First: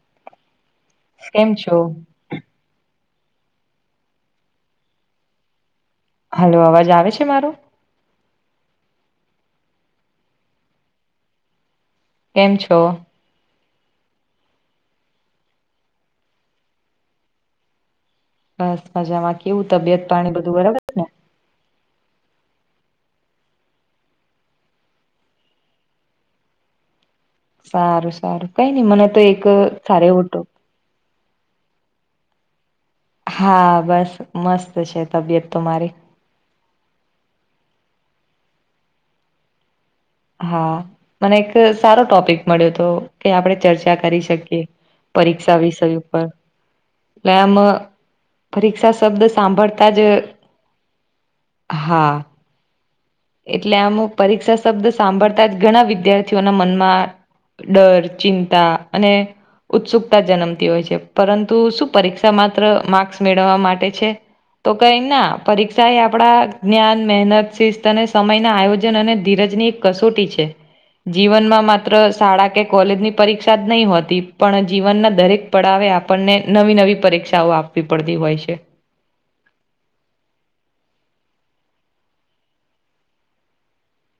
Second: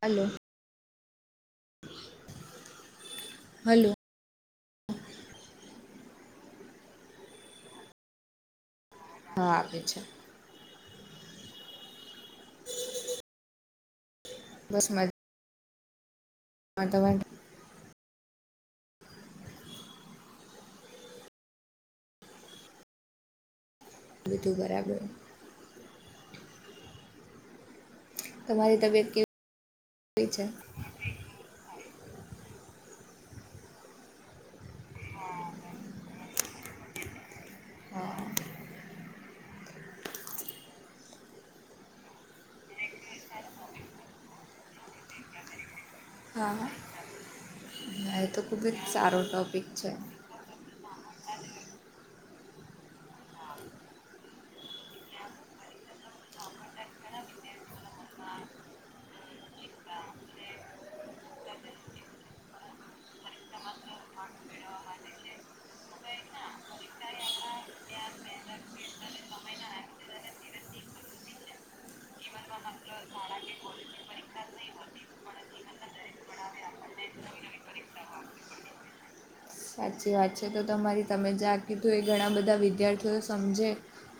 હાલો કેમ છો? Hello hello અવાજ આવે છે મારો. હા આવે છે. કેમ છો. બસ મજા. [inaudible] બસ મજામાં કેવું તબિયત પાણી બધું બરાબર ને? બધું બરાબર. સારું સારું કઈ તમારી નહી મને તબિયત તો એક સારો એવો કેવી તો. છે હા બસ મસ્ત છે તબિયત તો મારી. હા. હા મને એક સારો ટોપિક મળ્યો હતો કે આપણે ચર્ચા કરી શકીએ. પરીક્ષા વિષય. હા એમ હા એ તો ખૂબ જ પરીક્ષા સારો શબ્દ ટૉપિક છે સાંભળતા જ. [inaudible] હા. એટલે આમ પરીક્ષા શબ્દ સાંભળતા જ ઘણા વિદ્યાર્થીઓના મનમાં ડર, ચિંતા અને ઉત્સુકતા જન્મતી હોય છે પરંતુ શું પરીક્ષા માત્ર માર્ક્સ મેળવવા માટે છે. તો કઈ ના પરીક્ષા એ આપડા જ્ઞાન, મહેનત, શિસ્ત તને સમયના આયોજન અને ધીરજની એક કસોટી છે. જીવનમાં માત્ર શાળા કે કોલેજની પરીક્ષા જ નહીં હોતી પણ જીવનના દરેક પડાવે આપણને નવી નવી પરીક્ષાઓ આપવી પડતી હોય છે. સાચી વાત છે તો તમારી તમે જ કીધું એ ઘણા બધા વિદ્યાર્થીઓ સમજે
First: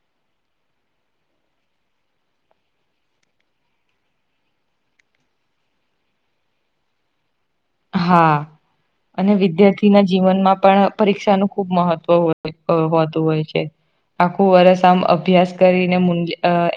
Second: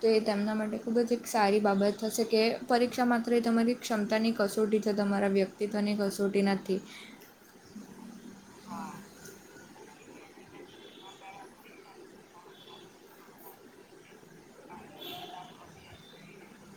તો એ તેમના માટે ખૂબ જ એક સારી બાબત હશે કે પરીક્ષા માત્ર તમારી ક્ષમતાની કસોટી છે તમારા વ્યક્તિત્વની કસોટી નથી હા. અને વિદ્યાર્થીના જીવનમાં પણ પરીક્ષાનું ખુબ મહત્વ હોય હોતું હોય છે. આખું વર્સ આમ અભ્યાસ કરીને મ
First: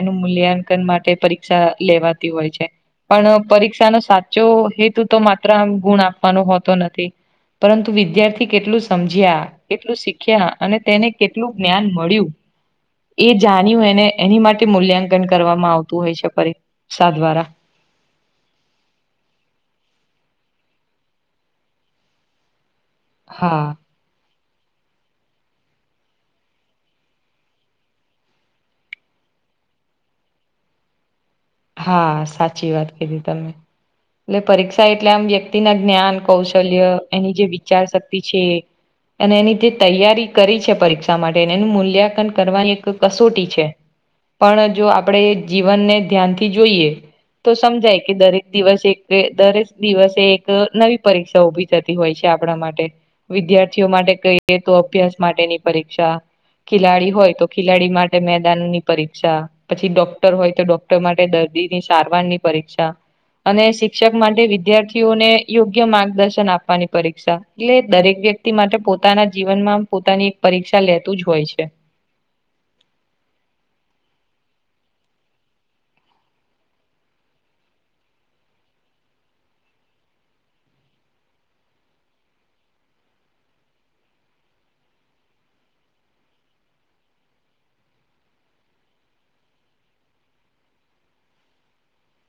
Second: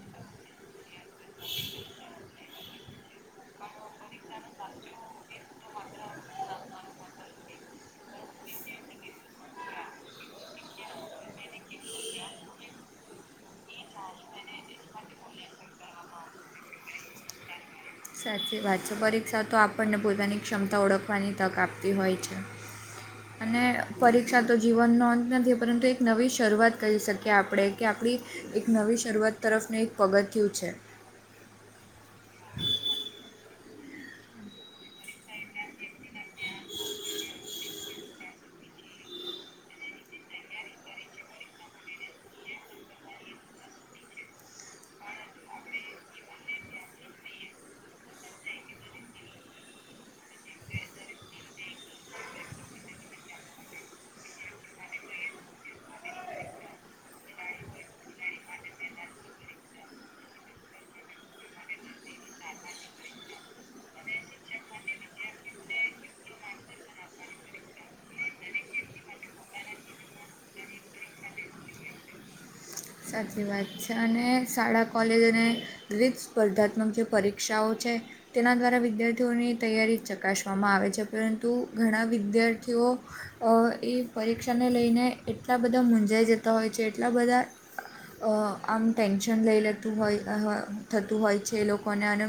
એનું મૂલ્યાંકન માટે પરીક્ષા લેવા તી હોય છે પણ પરીક્ષા નો સાચો હેતુ તો માત્ર પત્ર ગુણ આપવાનો હોતો નથી. પરંતુ વિદ્યાર્થી કેટલું સમજ્યા કેટલું શીખ્યા અને તેને કેટલું જ્ઞાન મળ્યું. એ જાણ્યું એને એની માટે મૂલ્યાંકન કરવામાં આવતું હોય છે, પરીક્ષા દ્વારા સાચી વાત છે પરીક્ષા તો આપણને પોતાની ક્ષમતા ઓળખવાની તક આપતી હોય છે. [inaudible] અને. પરીક્ષા તો જીવનનો અંત નથી પરંતુ એક નવી શરૂઆત કરી શકીએ આપણે કે આપણી એક નવી શરૂઆત તરફને એક પગથિયું છે. હા સાચી વાત કીધી તમે. એટલે પરીક્ષા એટલે આમ વ્યક્તિના જ્ઞાન કૌશલ્ય એની જે વિચાર શક્તિ છે. અને એની રીતે તૈયારી કરી છે પરીક્ષા માટે એનું મૂલ્યાંકન કરવાની એક કસોટી છે. પણ જો આપણેે જીવનને ધ્યાનથી જોઈએ. તો સમજાય કે દરેક દિવસે દરેક દિવસે એક નવી પરીક્ષા ઉભી. થતી હોય છે આપણા માટે વિદ્યાર્થીઓ માટે કહીએ તો અભ્યાસ માટેની પરીક્ષા ખિલાડી હોય તો ખિલાડી માટે મેદાનની પરીક્ષા પછી ડોક્ટર હોય તો ડોક્ટર માટે તે દર્દી ની સારવાર ની પરીક્ષા અને શિક્ષક માટે વિદ્યાર્થીઓને યોગ્ય માર્ગદર્શન આપવાની પરીક્ષા એટલે દરેક વ્યક્તિ માટે પોતાના જીવનમાં પોતાની એક પરીક્ષા લેતું જ હોય છે. સાચી વાત છે, અને શાળા કોલેજને દરેક સ્પર્ધાત્મક જે પરીક્ષાઓ છે. તેના કારણે વિદ્યાર્થીઓને તૈયારી ચકાસવામાં આવે છે પરંતુ ઘણા વિદ્યાર્થીઓ એ પરીક્ષાને લઈને એટલા બધા મૂંઝાઈ જતા હોય છે એટલા બધા. [inaudible] આમ ટેન્શન લઈ લેતું હોય થતું હોય છે એ લોકોને અને.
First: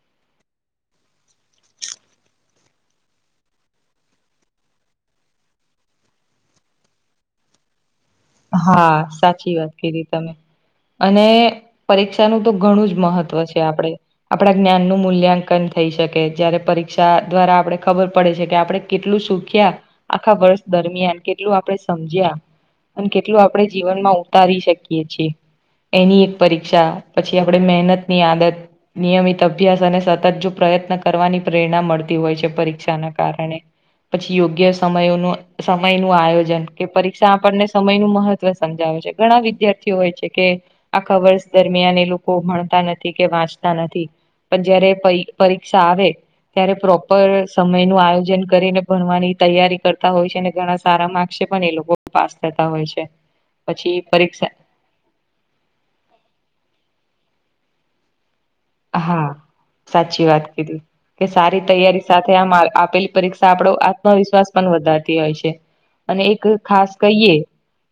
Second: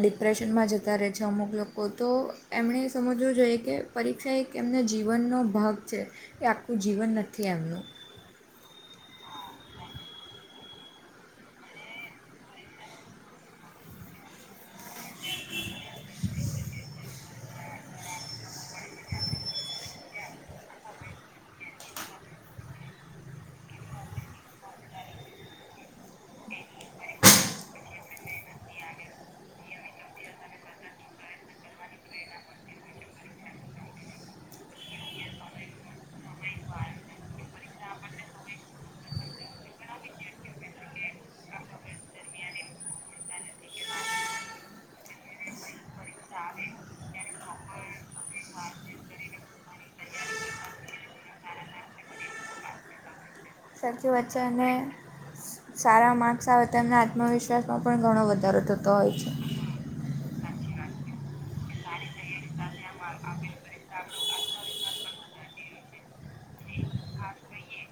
ડિપ્રેશનમાં જતા રહે છે અમુક લોકો તો એમણે સમજવું જોઈએ કે. પરીક્ષા એક એમના જીવનનો ભાગ છે, એ આખું જીવન નથી એમનું. હા સાચી વાત કી તમે અને. પરીક્ષાનુંતો ઘણું જ મહત્વ છે, આપડે. આપણા જ્ઞાન નું મૂલ્યાંકન થઈ શકે જય્યારે પરીક્ષા દ્વારા આપણે ખબર પડે છે કે આપણે. કેટલું સુખ્યા આખા વર્ષ દરમિયાન કેટલું આપડે સમજ્યા. અને કેટલું આપડે જીવન માં ઉતારી શકીએ છીએ. એની એક પરીક્ષા પછી આપણે મહેનત ની આદત. નિયમિત અભ્યાસ અને સતત જો પ્રયત્ન કરવાની પ્રેરણા મળતી હોય છે પરીક્ષાના કારણે. પછી યોગ્ય સમનું સમય નું આયોજન કે પરીક્ષા આપણને. સમય નું મહત્વ સમજાવે છે ઘણા વિદ્યાર્થીઓ હોય છે, કે. આ કવર્સ દરમિયાન એ લોકો ભણતા નથી કે વાંચતા નથી. પણ જયારે પરીક્ષા આવે. ત્યારે પ્રોપર સમય નું આયોજન કરીને ભણવાની તૈયારી કરતા હોય છે અનેને ઘણા. સારા માર્કસે પણ એ લોકો પાસ થતા હોય છે. પછી સાચી વાત છે પરીક્ષા અને. સારા માર્ક્સ આવેતાના આત્મવિશ્વાસમાં પણ ઘણો વધારો થતો. હોય હા છે સાચી વાત કીધ. કે સારી તૈયારી સાથે આમ આપેલી પરીક્ષા આપણો આત્મવિશ્વાસ પણ વધારતી હોય છે. અને એક ખાસ કહીએ.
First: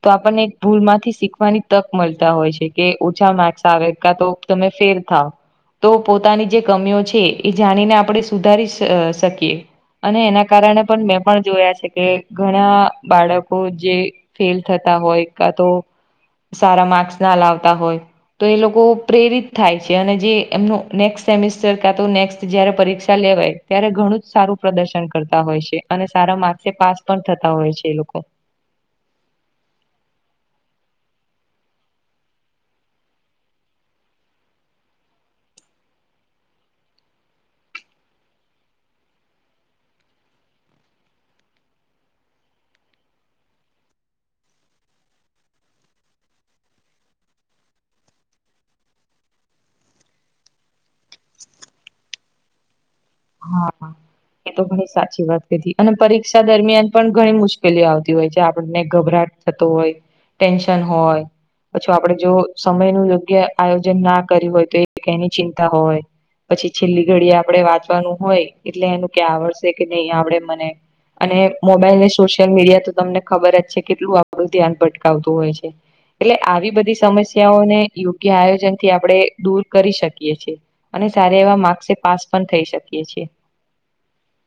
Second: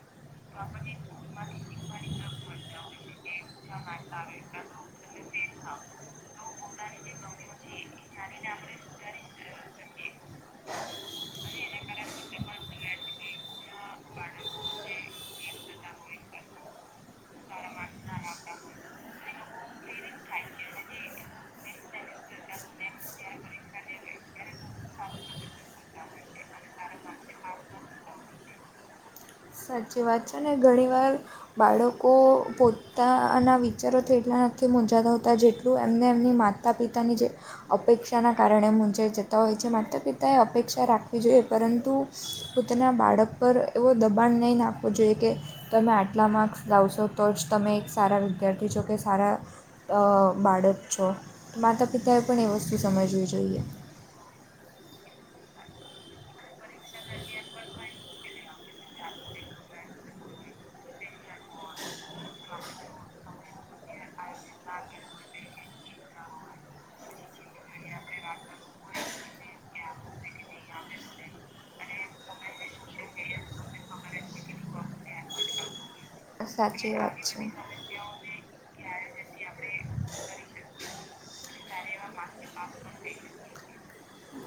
તો આપણને ભૂલમાંથી શીખવાની તક મળતા હોય છે કે ઓછા માર્ક્સ આવે તો. તમે ફેર થ. તો પોતાની જે કમીઓ છે એ જાણીને આપણે સુધારી શકીએ. અને એના કારણે પણ મેં પણ જોયા છે કે ઘણા બાળકો જે. ફેલ થતા હોય કા તો. સારા માર્ક્સ ના લાવતા હોય તો એ લોકો પ્રેરિત થાય છે અને જે એમનું નેક્સ્ટ સેમિસ્ટર ક તો નેક્સ્ટ જયારે પરીક્ષા લેવાય ત્યારે ઘણું જ સારું પ્રદર્શન કરતા હોય છે. અને સારા માર્ક્સે પાસ પણ થતા હોય છે એ લોકો સાચી વાત છે ને ઘણી વાર બાળકો પોતાના વિચારોથી એટલા નથી મૂઝાતા હોતા જેટલું એમને એમની માતા ત પિતાની જે અપેક્ષાના કારણે મુંજાઈ જતા હોય છે માતા પિતાએ અપેક્ષા રાખવી જોઈએ પરંતુ. પોતાના બાળક પર એવો દબાણ નહીં નાખવો જોઈએ કે. તમે આટલા માર્ક્સ લાવશો તો જ તમે એક સારા વિદ્યાર્થી જોકે સારા. બાળક છો માતા પિતાએ પણ એ વસ્તુ સમજવી છે. હા. એ તો ઘણી સાચી વાત કીધી અને પરીક્ષા દરમિયાન પણ ઘણી મુશ્કેલીઓ આવતી હોય છે આપણને ગભરાટ. થત હોય ટેન્શન હોય. પછું આપડે જો સમય નું યોગ્ય આયોજન ના કર્યું હોય તો એ એની ચિંતા હોય. પછી છેલ્લી ઘડી આપડણે વાંચવાનું હોય એટલે એનું ક્યા આવડશે કે નહી આપડે મને. અને મોબાઈલ અનેને સોશિયલ મીડિયા તો તમને ખબર જ છે કેટલું આપણું ધ્યાન ભટકાવતું હોય છે. એટલે આવી સાચી બધી વાત છે. સમસ્યાઓ ને. યોગ્ય આયોજન થી આપણેે દૂર કરી શકીએ છએ અને સારા એવા માર્ક્સે પાસ પણ થઈ શકે. કી છે.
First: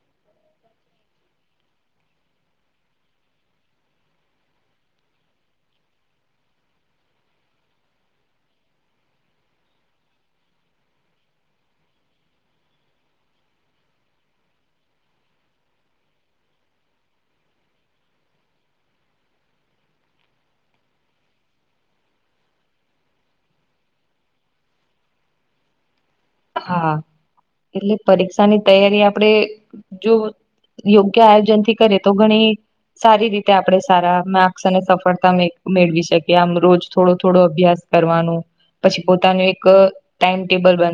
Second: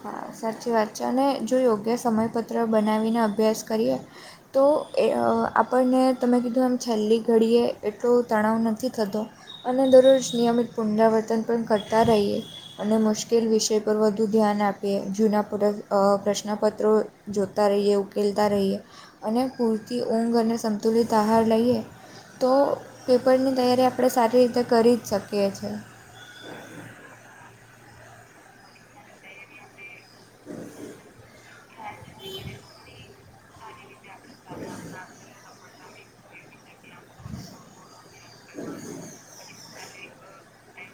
હા સાચી વાત છે અને જો યોગ્ય સમયપત્ર બનાવીને અભ્યાસ કરીએ. તો એ આપણને તમે કીધું એમ છેલ્લી ઘડીએ એટલો તણાવ નથી થતો. અને દરરોજ નિયમિત પુનરાવર્તન પણ કરતા રહીએ અને મુશ્કેલ વિષય પર વધુ ધ્યાન આપે. આપ જૂના પૂર પ્રશ્નપત્રો જોતા રહીએ ઉકેલતા રહીએ. અને પૂરતી ઊંઘ અને સંતુલિત આહાર લઈએ. તો પેપરની તૈયારી આપણે સારી રીતે કરી જ શકીએ છીએ. હા એટલે પરીક્ષાની તૈયારી આપડે જો યોગ્ય આયોજન થી કરે તો ઘણી સારી રીતે આપણે સારા માર્સ અને સફળતા મેળવી શકીએ આમ રોજ. થોડો થોડો અભ્યાસ કરવાનું પછી પોતાનું એક ટાઈમટેબલ બન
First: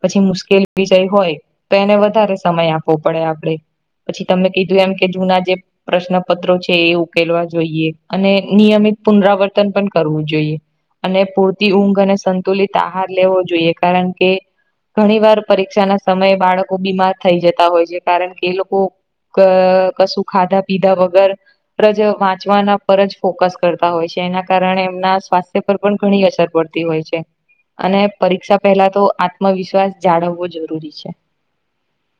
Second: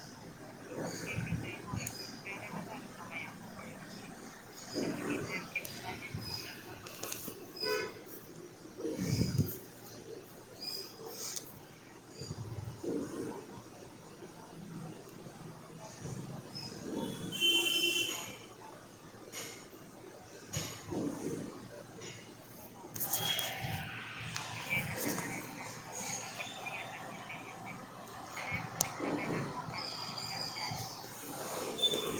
પછી મુશ્કેલી વિષય હોય તો એને વધારે સમય આપવો પડે આપડે. પછી તમને કીધું એમ કે જૂના જે પ્રશ્નપત્રો છે એ ઉકેલવા જોઈએ અને નિયમિત પુનરાવર્તન પણ કરવું જોઈએ. અને પૂરતી ઊંઘ અને સંતુલિત આહાર લેવો જોઈએ કારણ કે ઘણી વાર પરીક્ષા ના સમયે બાળકો બીમાર થઈ જતા હોય છે કારણ કે એ લોકો અ કશું ખાધા પીધા વગર વાંચવાના પર જ ફોકસ કરતા હોય છે એના કારણે એમના સ્વાસ્થ્ય ઘણી અસર પડતી હોય છે અને પરીક્ષા પહેલા તો આત્મવિશ્વાસ જાળવવો જરૂરી છે.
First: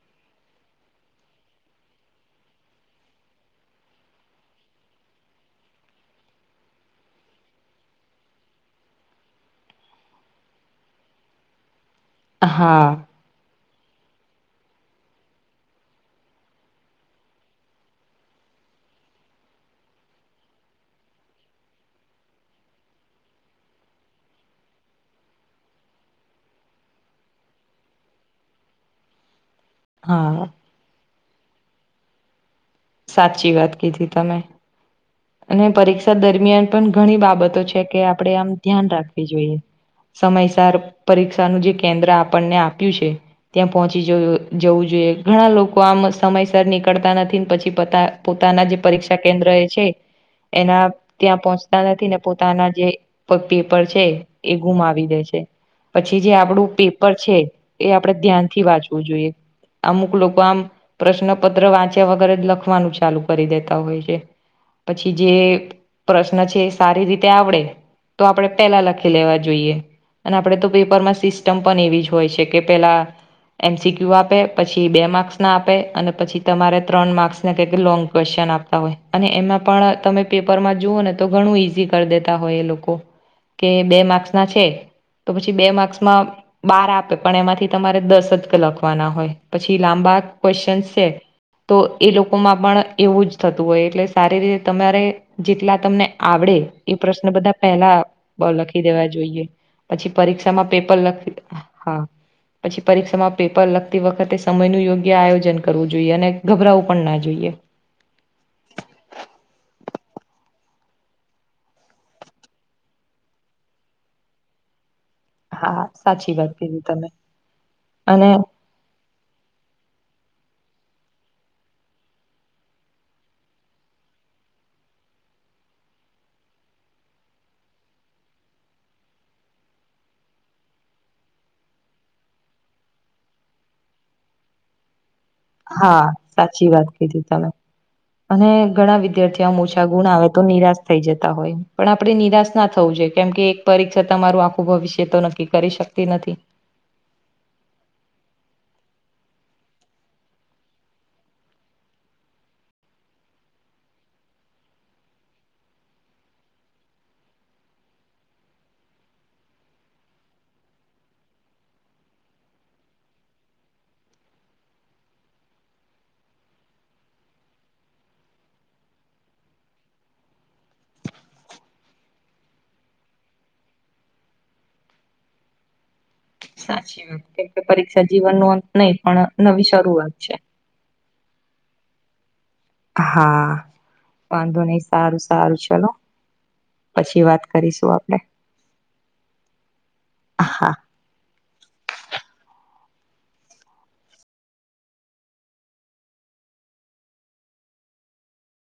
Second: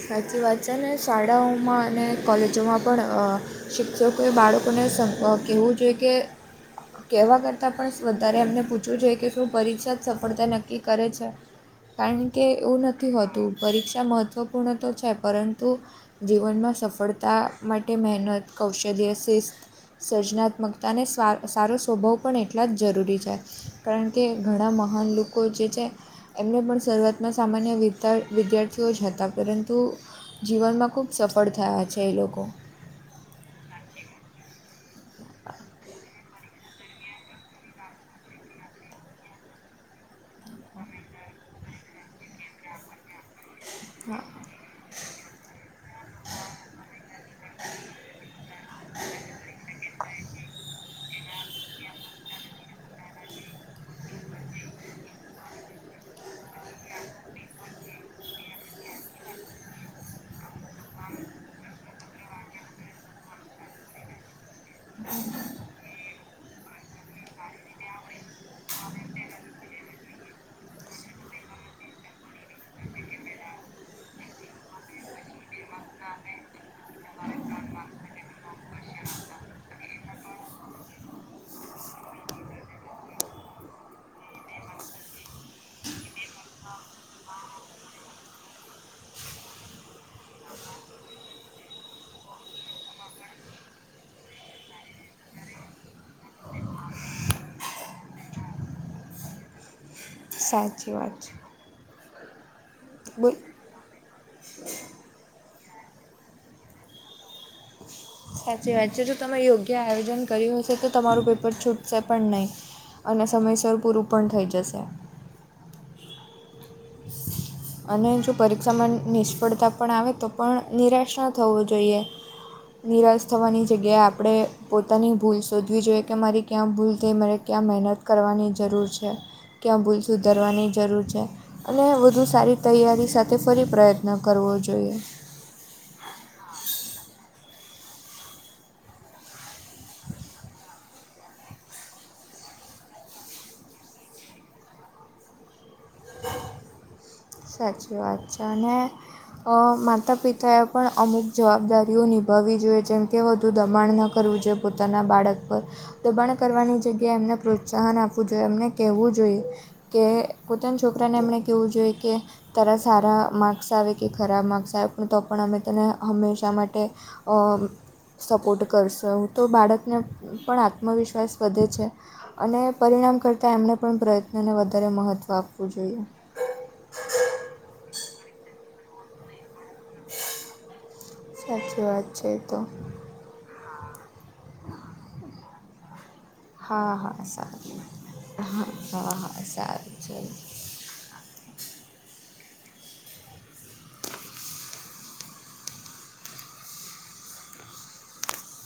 સાચી વાત છે ને શાળાઓમાં અને કોલેજોમાં પણ શિક્ષકોએ બાળકોને કહેવું જોઈએ કે કેવા કરતા પણ વધારે એમને પૂછવું જોઈ કે શું પરીક્ષા જ સફળતા નક્કી કરે છે. કારણ કે એવું હા નથી હોતું પરીક્ષા મહત્વપૂર્ણ તો છે પરંતુ જીવનમાં સફળતા માટે મહેનત, કૌશલ્ય, શિસ્ત સર્જનાત્મકતાને સ્વા સારો સ્વભાવ પણ એટલા જ જરૂરી છે. કારણ કે ઘણા મહાન લોકો જે છે. એમને પણ શરૂઆતમાં સામાન્ય વિ વિદ્યાર્થીઓ જ હતા. પરંતુ હા જીવનમાં ખૂબ સફળ થયા છે એ લોકો. સાચી વાત કીધી તમે અને પરીક્ષા દરમિયાન પણ ઘણી બાબતો છે કે આપડે આમ ધ્યાન રાખવી જોઈએ. સમયસર પરીક્ષાનું જે કેન્દ્ર આપણને આપ્યું છે ત્યાં પહોંચી હા જોયું. જવું જોઈએ ઘણા લોકો આમ સમયસર નીકળતા નથી પછી પોતાના જે પરીક્ષા કેન્દ્ર એ છે. એના ત્યાં પહોંચતા નથી ને પોતાના જે પેપર છે એ ગુમાવી દે છે. પછી જે આપડું પેપર છે એ આપણેે ધ્યાનથી વાંચવું જોઈએ. અમુક લોકો આમ પ્રશ્નપત્ર વાંચ્યા વગેરે જ લખવાનું ચાલુ કરી દેતા હોય છે. પછી જે પ્રશ્ન છે સારી રીતે આવડે. તો આપણે પેલા લખી લેવા જોઈએ. અને આપડે તો પેપરમાં સિસ્ટમ પણ એવી જ હોય છે કે પેલા એમસીક્યુ આપે પછી બે માર્ક્સના આપે અને પછી તમારે ત્રણ માર્ક્સ લોંગ ક્વેશ્ચન આપતા હોય. અને એમાં પણ તમે પેપર માં જુઓ ને તો ઘણું ઈઝી કરી દેતા હોય એ લોકો કે બે માર્ક્સ ના છે તો પછી બે માર્ક્સમાં બાર આપે પણ એમાંથી તમારે દસ જ લખવાના હોય પછી લાંબા ક્વેશ્ચન છે. તો એ લોકોમાં પણ એવું જ થતું હોય એટલે સારી રીતે તમારે જેટલા તમને આવડે એ પ્રશ્ન બધા પેલા લખી દેવા જોઈએ. પછી પરીક્ષામાં સાચી પેપર વાત લખી હા પછી છે પરીક્ષામાં બોલ પેપર લખ તી વખતે સમયનું યોગ્ય આયોજન કરવું જોઈએ અને ગભરાવું પણ ના જોઈએ. સાચી વાત છે જો તમે યોગ્ય આયોજન કર્યું હશે તો તમારું પેપર છૂટશે પણ નહીં. અને સમયસર પૂરું પણ થઈ જશે. હા સાચી વાત કીધી તમે અને સય નિષ્ફળતા પણ આવે તો પણ નિરાશ ન થવો જોઈએ. નિરાશ થવાની જગ્યાએ આપણે પોતાની ભૂલ શોધવી જોઈએ કે મારી ક્યાં ભૂલ થઈ મારે. ક્યાં મહેનત કરવાની જરૂર છે ક્યાં ભૂલ સુધરવાની જરૂર છે. અને વધુ સારી તૈયારી સાથે ફરી પ્રયત્ન કરવો જોઈએ. હા સાચી વાત કીધી તમે. અને ઘણા વિદ્યાર્થીઓ ઓછા ગુણ આવે તો નિરાશ થઈ જતા હોય પણ આપડે નિરાશ ના થવું જોઈએ. કેમ કે એક પરીક્ષા તમારું આખું ભવિષ્ય તો નક્કી કરી શકતી નથી. સાચી વાત છે ને. માતા પિતાએ પણ અમુક જવાબદારીઓ નિભાવવી જોઈએ જેમ કે વધુ દબાણ ન કરવું જોઈએ પોતાના બાળક પર. દબાણ કરવાની જગ્યાએ એમને પ્રોત્સાહન આપવું જોઈએ એમને કહેવું જોઈએ. કે પોતાના છોકરાને એમણે કહેવું જોઈએ કે તરા સારા માર્ક્સ આવે કે ખરાબ માર્ક્સ આવે પણ તો પણ અમે તને હંમેશા માટે અ. સપોર્ટ કરશો હું તો બાળકને પણ આત્મવિશ્વાસ વધે છે. અને પરિણામ કરતાં એમણે પણ પ્રયત્નને વધારે મહત્ત્વ આપવું જોઈએ. સાચી વાત કેમકે પરીક્ષા જીવન ન અંત નહી પણ નવી શરૂઆત છે. સાચી વાત છે. તો હા વાંધો નહી સારું સારું ચલોો. હા હા સારું આપડે હ હા હા સારું છે. હા [inaudible]